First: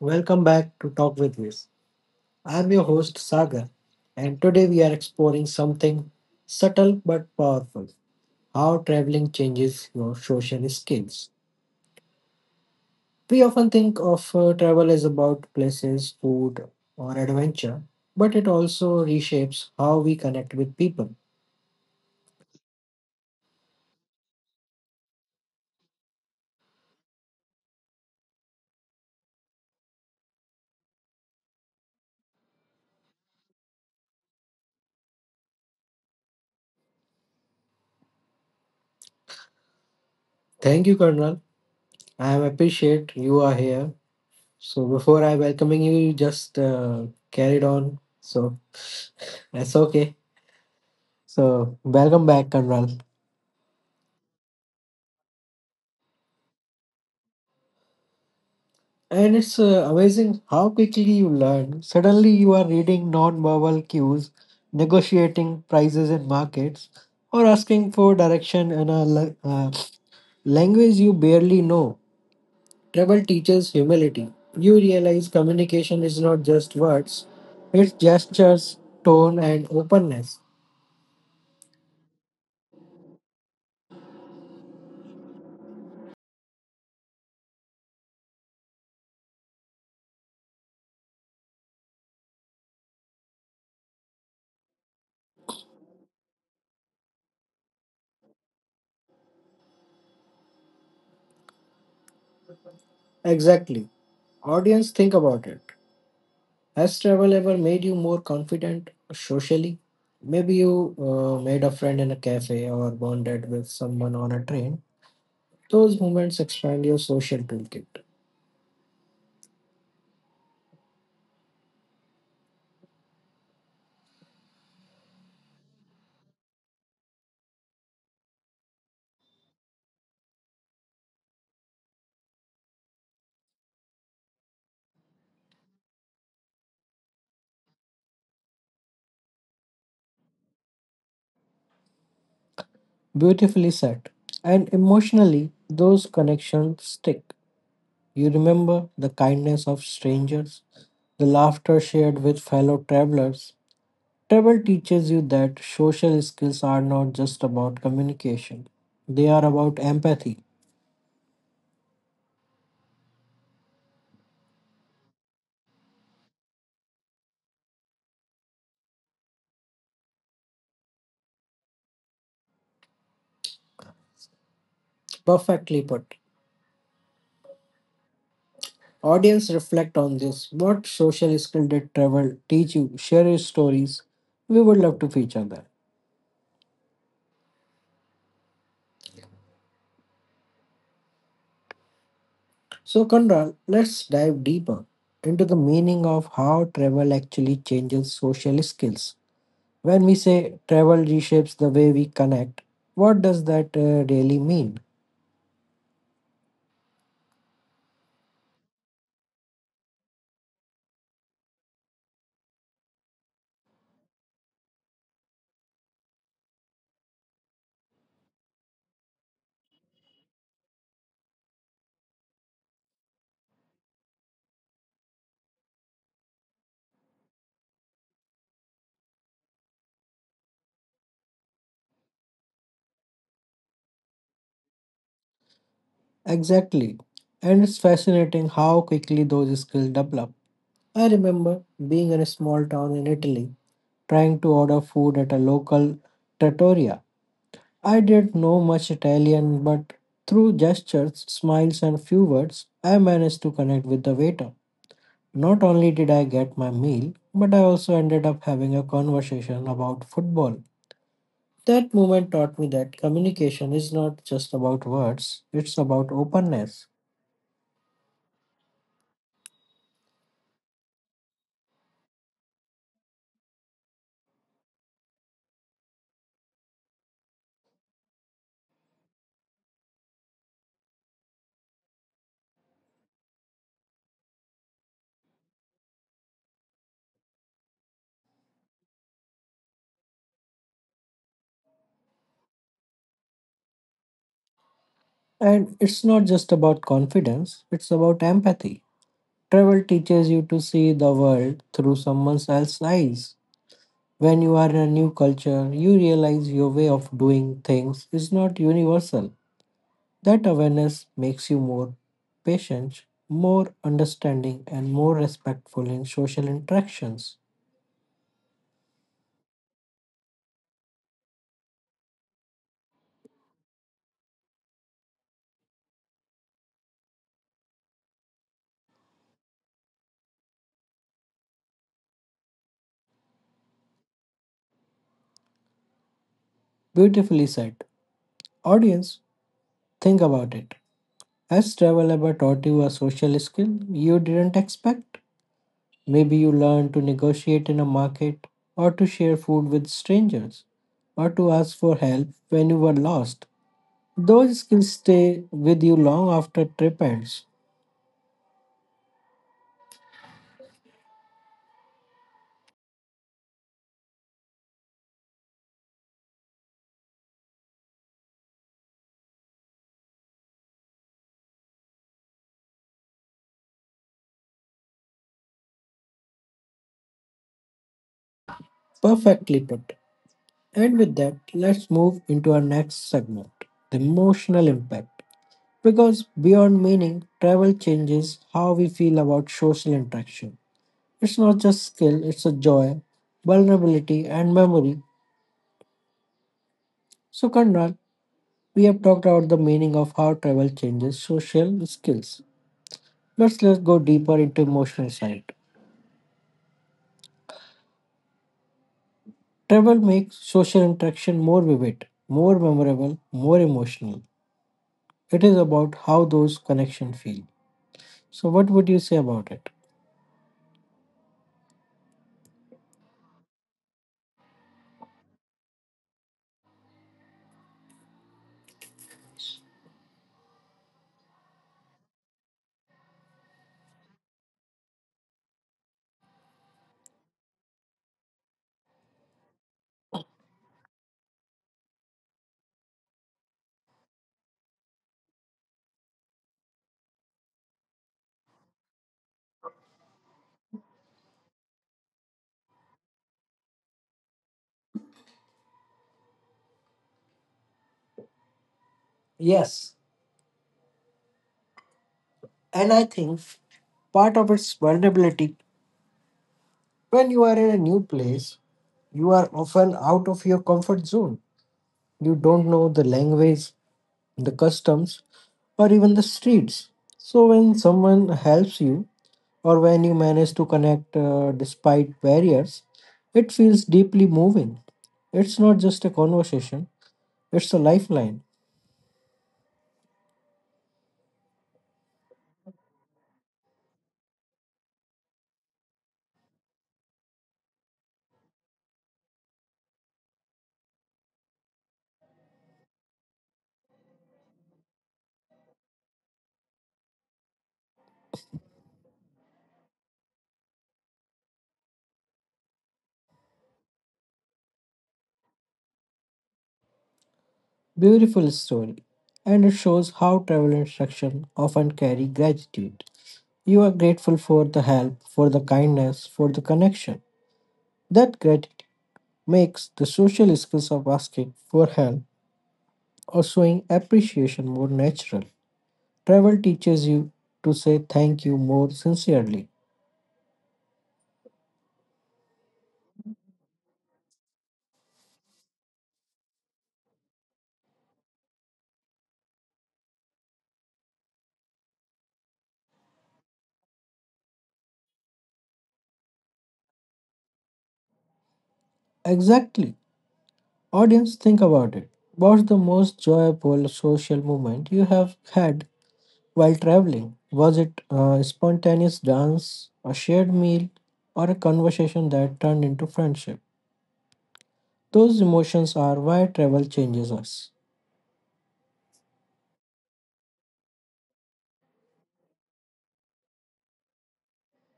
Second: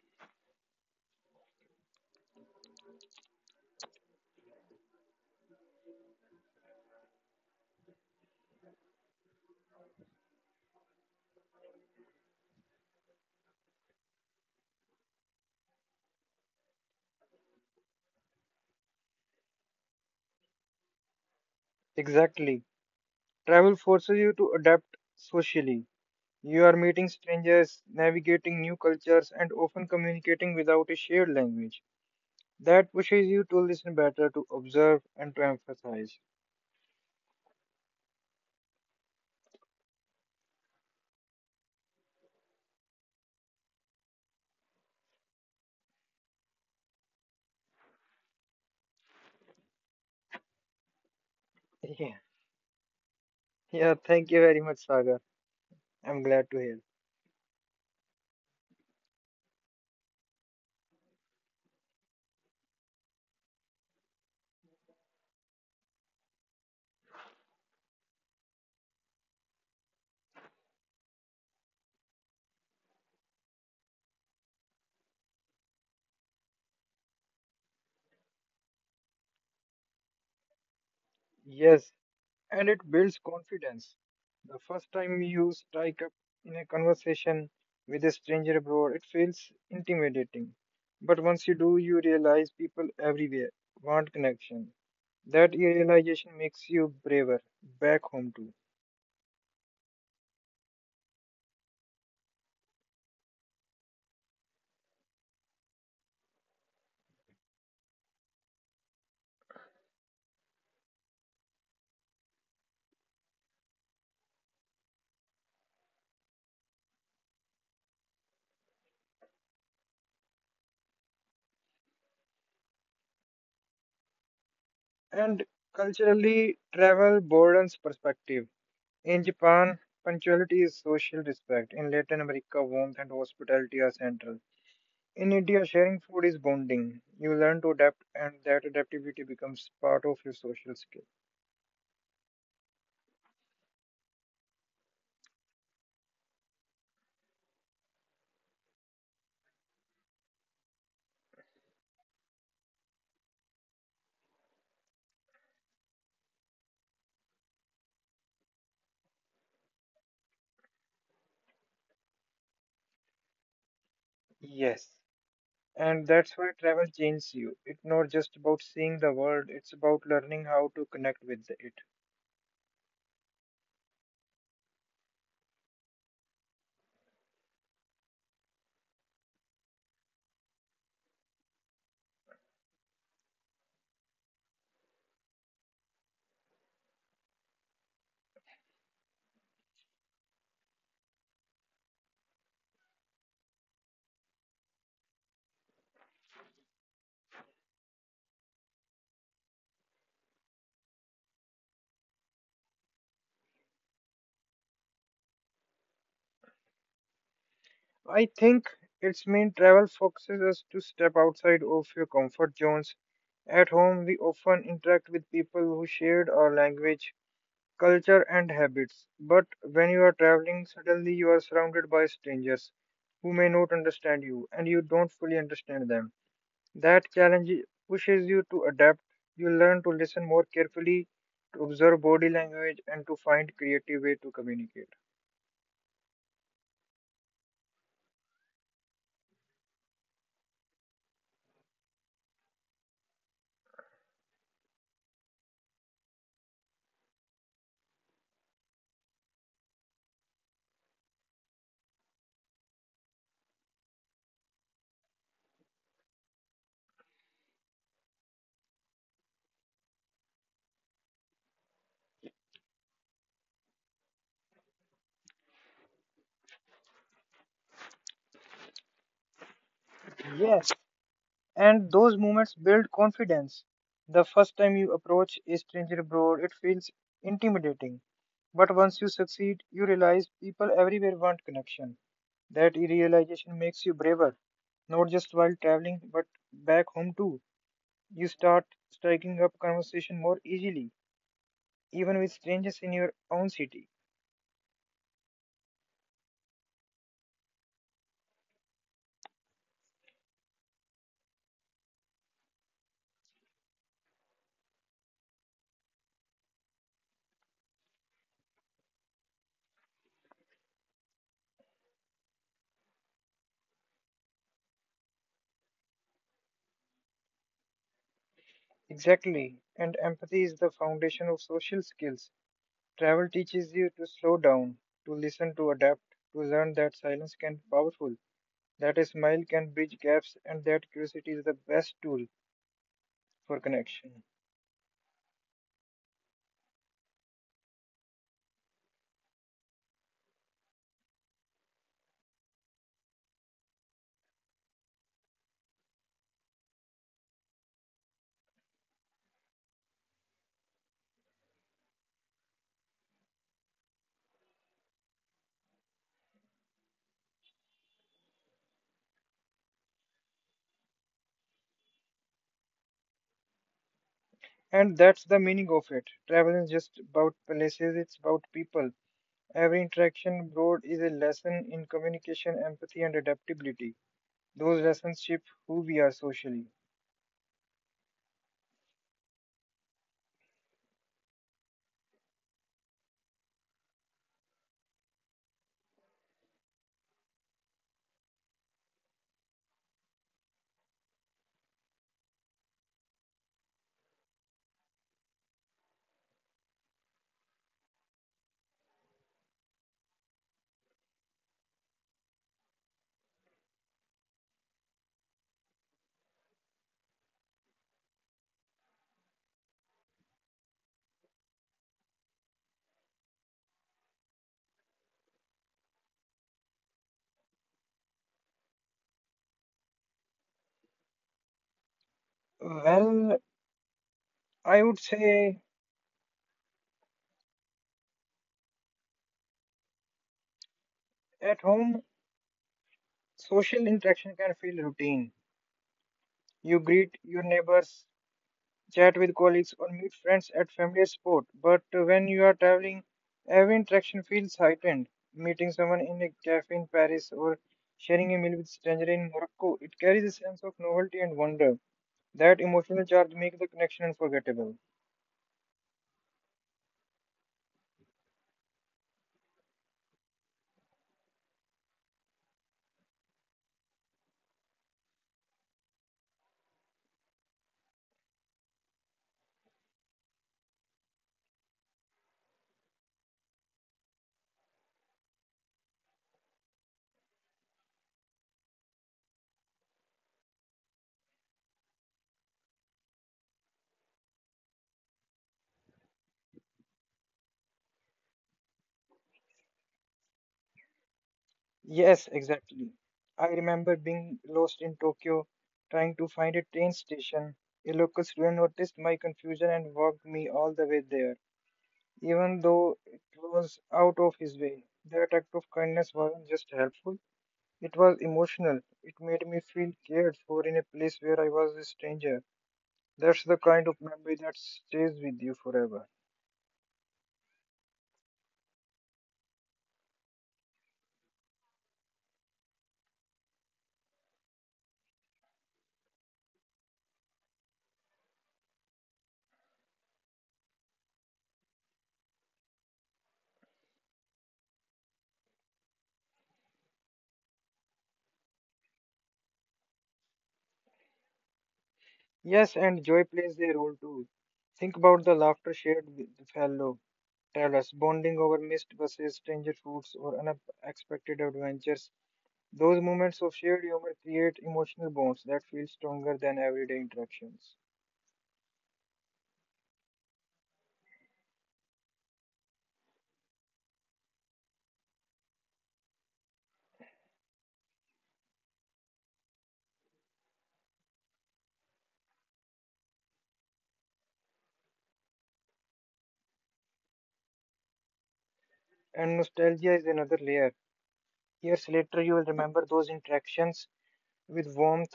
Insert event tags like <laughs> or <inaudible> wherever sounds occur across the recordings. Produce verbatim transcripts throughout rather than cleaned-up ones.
Welcome back to Talk with Viz. I'm your host Sagar, and today we are exploring something subtle but powerful: how traveling changes your social skills. We often think of uh, travel as about places, food, or adventure, but it also reshapes how we connect with people. Exactly. Travel forces you to adapt socially. You are meeting strangers, navigating new cultures, and often communicating without a shared language. That pushes you to listen better, to observe, and to emphasize. Thank you, Colonel. I appreciate you are here. So before I welcoming you, you just uh, carried on. So that's okay. So <laughs> Yeah, welcome back, Colonel. yeah, thank you very much, Sagar. I'm glad to hear. And it's uh, amazing how quickly you learn. Suddenly, you are reading non-verbal cues, negotiating prices in markets, or asking for direction in a la- uh, language you barely know. Travel teaches humility. You realize communication is not just words, it's gestures, tone, and openness. Yes, and it builds confidence. The first time you strike up in a conversation with a stranger abroad, it feels intimidating. But once you do, you realize people everywhere want connection. That realization makes you braver back home too. Exactly. Audience, think about it. Has travel ever made you more confident socially? Maybe you uh, made a friend in a cafe or bonded with someone on a train. Those moments expand your social toolkit. And culturally, travel broadens perspective. In Japan, punctuality is social respect. In Latin America, warmth and hospitality are central. In India, sharing food is bonding. You learn to adapt, and that adaptability becomes part of your social skill. Beautifully said. And emotionally, those connections stick. You remember the kindness of strangers, the laughter shared with fellow travelers. Travel teaches you that social skills are not just about communication, they are about empathy. Yes. And that's why travel changes you. It's not just about seeing the world, it's about learning how to connect with it. Perfectly put. Audience, reflect on this. What social skill did travel teach you? Share your stories. We would love to feature that. So, Conrad, let's dive deeper into the meaning of how travel actually changes social skills. When we say travel reshapes the way we connect, what does that uh, really mean? I think its main travel focuses us to step outside of your comfort zones. At home, we often interact with people who shared our language, culture, and habits. But when you are traveling, suddenly you are surrounded by strangers who may not understand you and you don't fully understand them. That challenge pushes you to adapt. You learn to listen more carefully, to observe body language, and to find creative way to communicate. Exactly. And it's fascinating how quickly those skills develop. I remember being in a small town in Italy, trying to order food at a local trattoria. I didn't know much Italian, but through gestures, smiles, and few words, I managed to connect with the waiter. Not only did I get my meal, but I also ended up having a conversation about football. That moment taught me that communication is not just about words, it's about openness. Yes, and those moments build confidence. The first time you approach a stranger abroad, it feels intimidating. But once you succeed, you realize people everywhere want connection. That realization makes you braver, not just while traveling, but back home too. You start striking up conversation more easily, even with strangers in your own city. And it's not just about confidence, it's about empathy. Travel teaches you to see the world through someone else's eyes. When you are in a new culture, you realize your way of doing things is not universal. That awareness makes you more patient, more understanding, and more respectful in social interactions. Exactly. And empathy is the foundation of social skills. Travel teaches you to slow down, to listen, to adapt, to learn that silence can be powerful, that a smile can bridge gaps, and that curiosity is the best tool for connection. Beautifully said. Audience, think about it. Has travel ever taught you a social skill you didn't expect? Maybe you learned to negotiate in a market, or to share food with strangers, or to ask for help when you were lost. Those skills stay with you long after trip ends. And that's the meaning of it. Travel is just about places, it's about people. Every interaction abroad is a lesson in communication, empathy, and adaptability. Those lessons shape who we are socially. Perfectly put. And with that, let's move into our next segment: the emotional impact. Because beyond meaning, travel changes how we feel about social interaction. It's not just skill, it's a joy, vulnerability, and memory. So, Karnal, we have talked about the meaning of how travel changes social skills. Let's, let's go deeper into emotional side. Travel makes social interaction more vivid, more memorable, more emotional. It is about how those connections feel. So, what would you say about it? Well, I would say at home, social interaction can feel routine. You greet your neighbors, chat with colleagues, or meet friends at family or sport. But uh, when you are traveling, every interaction feels heightened. Meeting someone in a cafe in Paris or sharing a meal with a stranger in Morocco, it carries a sense of novelty and wonder. That emotional charge makes the connection unforgettable. Yes, and I think part of its vulnerability: when you are in a new place, you are often out of your comfort zone. You don't know the language, the customs, or even the streets. So, when someone helps you, or when you manage to connect uh, despite barriers, it feels deeply moving. It's not just a conversation, it's a lifeline. Yes, exactly. I remember being lost in Tokyo, trying to find a train station. A local student noticed my confusion and walked me all the way there, even though it was out of his way. That act of kindness wasn't just helpful, it was emotional. It made me feel cared for in a place where I was a stranger. That's the kind of memory that stays with you forever. Beautiful story. And it shows how travel instruction often carry gratitude. You are grateful for the help, for the kindness, for the connection. That gratitude makes the social skills of asking for help or showing appreciation more natural. Travel teaches you to say thank you more sincerely. Yes, and joy plays a role too. Think about the laughter shared with the fellow travelers, bonding over missed buses, stranger foods, or unexpected adventures. Those moments of shared humor create emotional bonds that feel stronger than everyday interactions. Exactly. Audience, think about it. What's the most joyful social moment you have had while traveling? Was it a spontaneous dance, a shared meal, or a conversation that turned into friendship? Those emotions are why travel changes us. And nostalgia is another layer. Years later, you will remember those interactions with warmth,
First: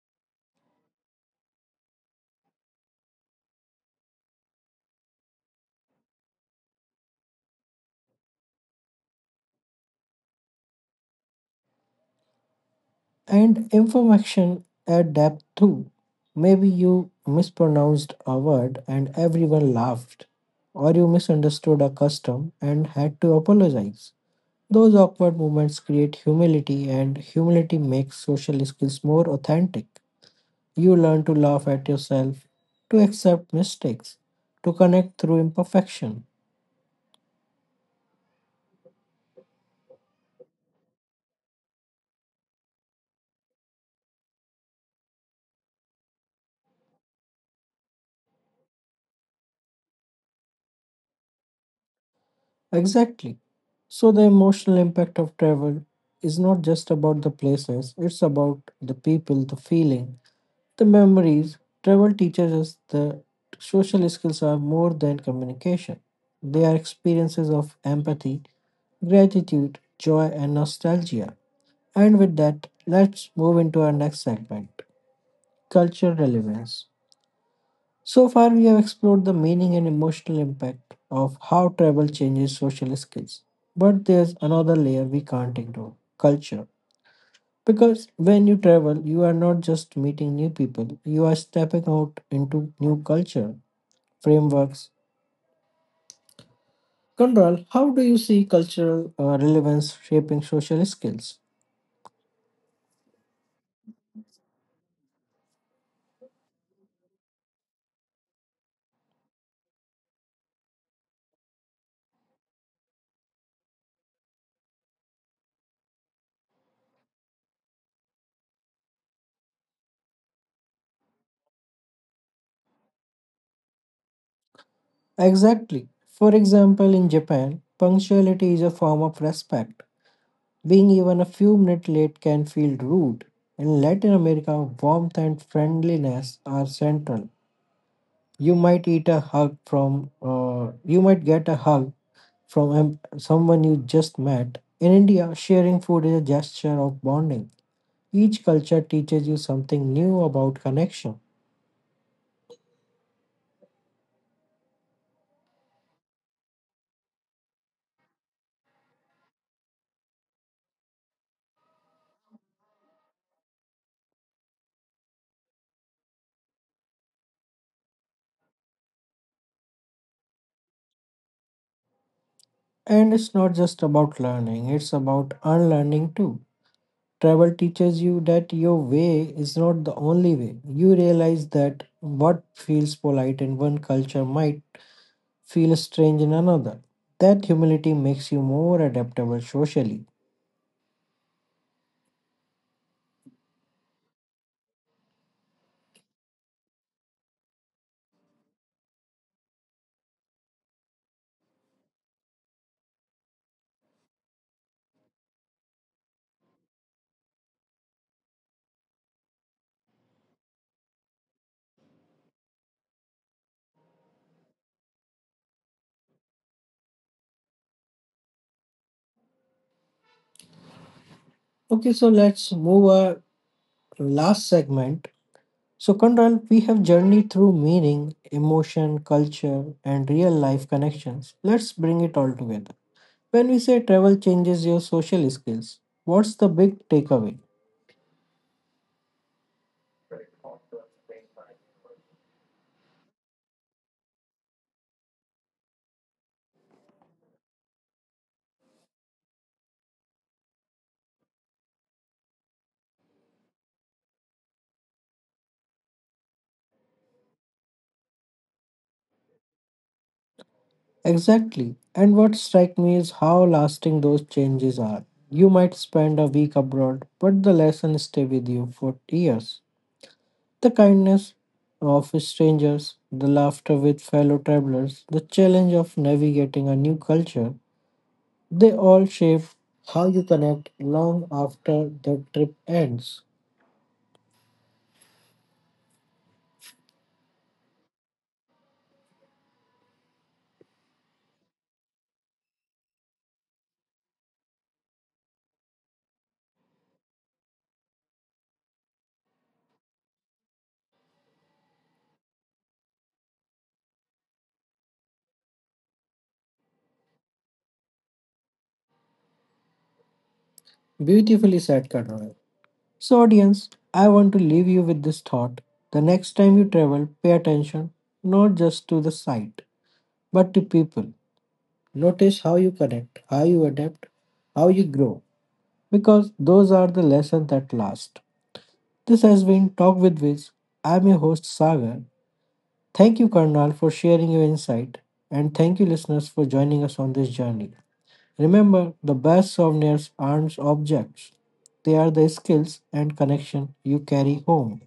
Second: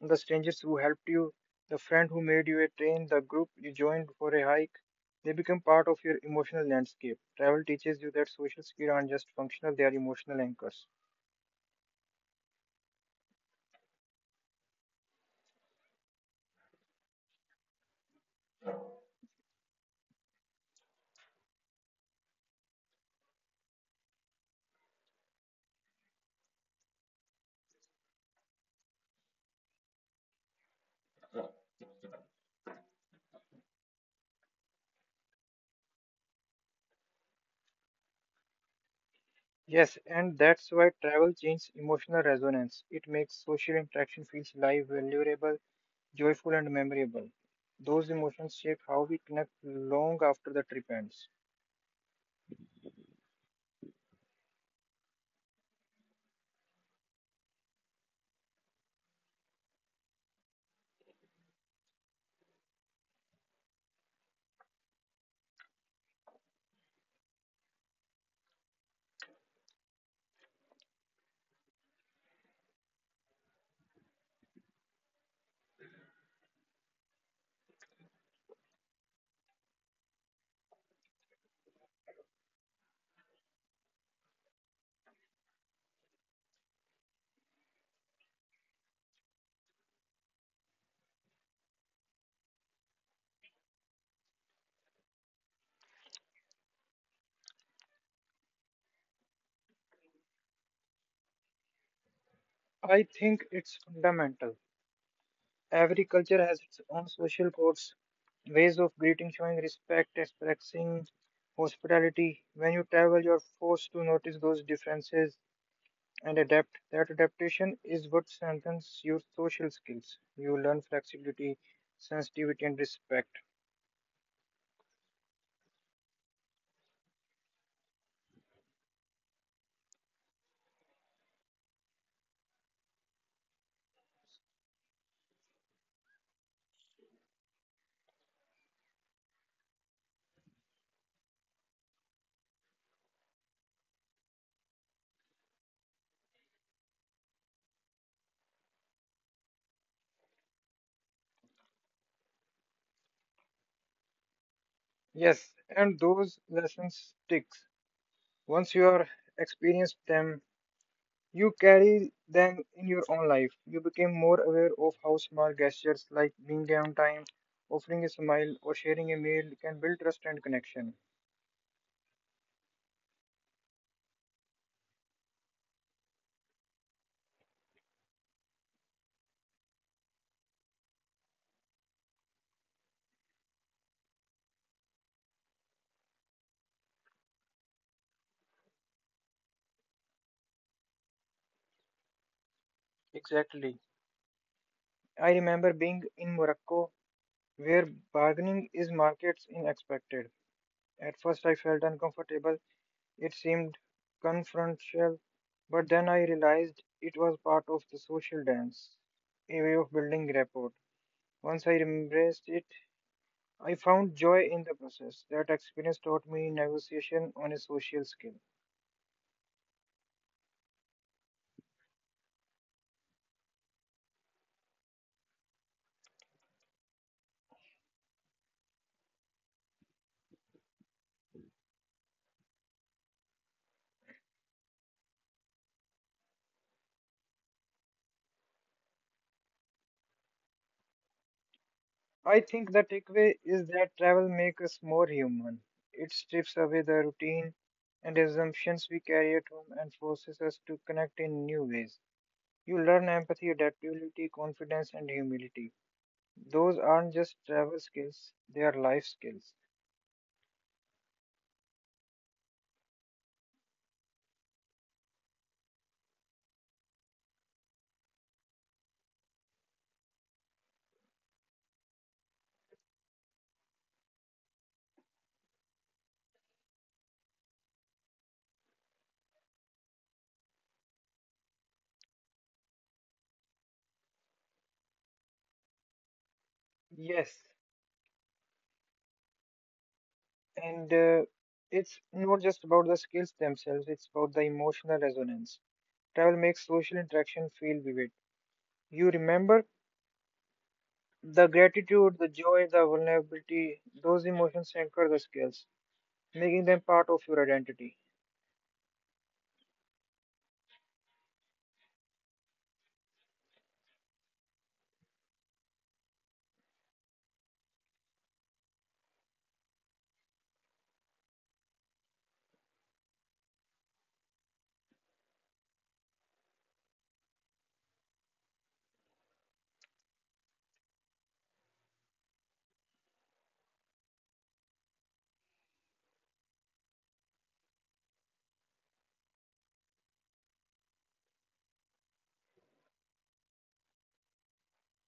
the strangers who helped you, the friend who made you a train, the group you joined for a hike. They become part of your emotional landscape. Travel teaches you that social skills aren't just functional, they are emotional anchors. And information at depth too. Maybe you mispronounced a word and everyone laughed, or you misunderstood a custom and had to apologize. Those awkward moments create humility, and humility makes social skills more authentic. You learn to laugh at yourself, to accept mistakes, to connect through imperfection. Yes, and that's why travel changes emotional resonance. It makes social interaction feels live, valuable, joyful, and memorable. Those emotions shape how we connect long after the trip ends. Exactly. So the emotional impact of travel is not just about the places, it's about the people, the feeling, the memories. Travel teaches us that social skills are more than communication. They are experiences of empathy, gratitude, joy, and nostalgia. And with that, let's move into our next segment: culture relevance. So far, we have explored the meaning and emotional impact of how travel changes social skills. But there's another layer we can't ignore: culture. Because when you travel, you are not just meeting new people, you are stepping out into new culture frameworks. Control, how do you see cultural uh, relevance shaping social skills? I think it's fundamental. Every culture has its own social codes, ways of greeting, showing respect, expressing hospitality. When you travel, you're forced to notice those differences and adapt. That adaptation is what strengthens your social skills. You learn flexibility, sensitivity, and respect. Exactly. For example, in Japan, punctuality is a form of respect. Being even a few minutes late can feel rude. In Latin America, warmth and friendliness are central. You might eat a hug from, uh, you might get a hug from em- someone you just met. In India, sharing food is a gesture of bonding. Each culture teaches you something new about connection. Yes, and those lessons sticks. Once you are experienced them, you carry them in your own life. You became more aware of how small gestures like being there on time, offering a smile, or sharing a meal can build trust and connection. And it's not just about learning, it's about unlearning too. Travel teaches you that your way is not the only way. You realize that what feels polite in one culture might feel strange in another. That humility makes you more adaptable socially. Exactly. I remember being in Morocco where bargaining is markets unexpected. At first I felt uncomfortable. It seemed confrontational, but then I realized it was part of the social dance, a way of building rapport. Once I embraced it, I found joy in the process. That experience taught me negotiation on a social scale. Okay, so let's move our last segment. So, Conrad, we have journeyed through meaning, emotion, culture, and real life connections. Let's bring it all together. When we say travel changes your social skills, what's the big takeaway? I think the takeaway is that travel makes us more human. It strips away the routine and assumptions we carry at home and forces us to connect in new ways. You learn empathy, adaptability, confidence, and humility. Those aren't just travel skills, they are life skills. Exactly. And what strikes me is how lasting those changes are. You might spend a week abroad, but the lessons stay with you for years. The kindness of strangers, the laughter with fellow travelers, the challenge of navigating a new culture, they all shape how you connect long after the trip ends. Yes, and uh, it's not just about the skills themselves, it's about the emotional resonance. Travel makes social interaction feel vivid. You remember the gratitude, the joy, the vulnerability, those emotions anchor the skills, making them part of your identity. Beautifully said, Karan. So, audience, I want to leave you with this thought. The next time you travel, pay attention not just to the sight but to people. Notice how you connect, how you adapt, how you grow, because those are the lessons that last. This has been Talk with Viz. I'm your host, Sagar. Thank you, Karnal, for sharing your insight, and thank you, listeners, for joining us on this journey. Remember, the best souvenirs aren't objects, they are the skills and connection you carry home.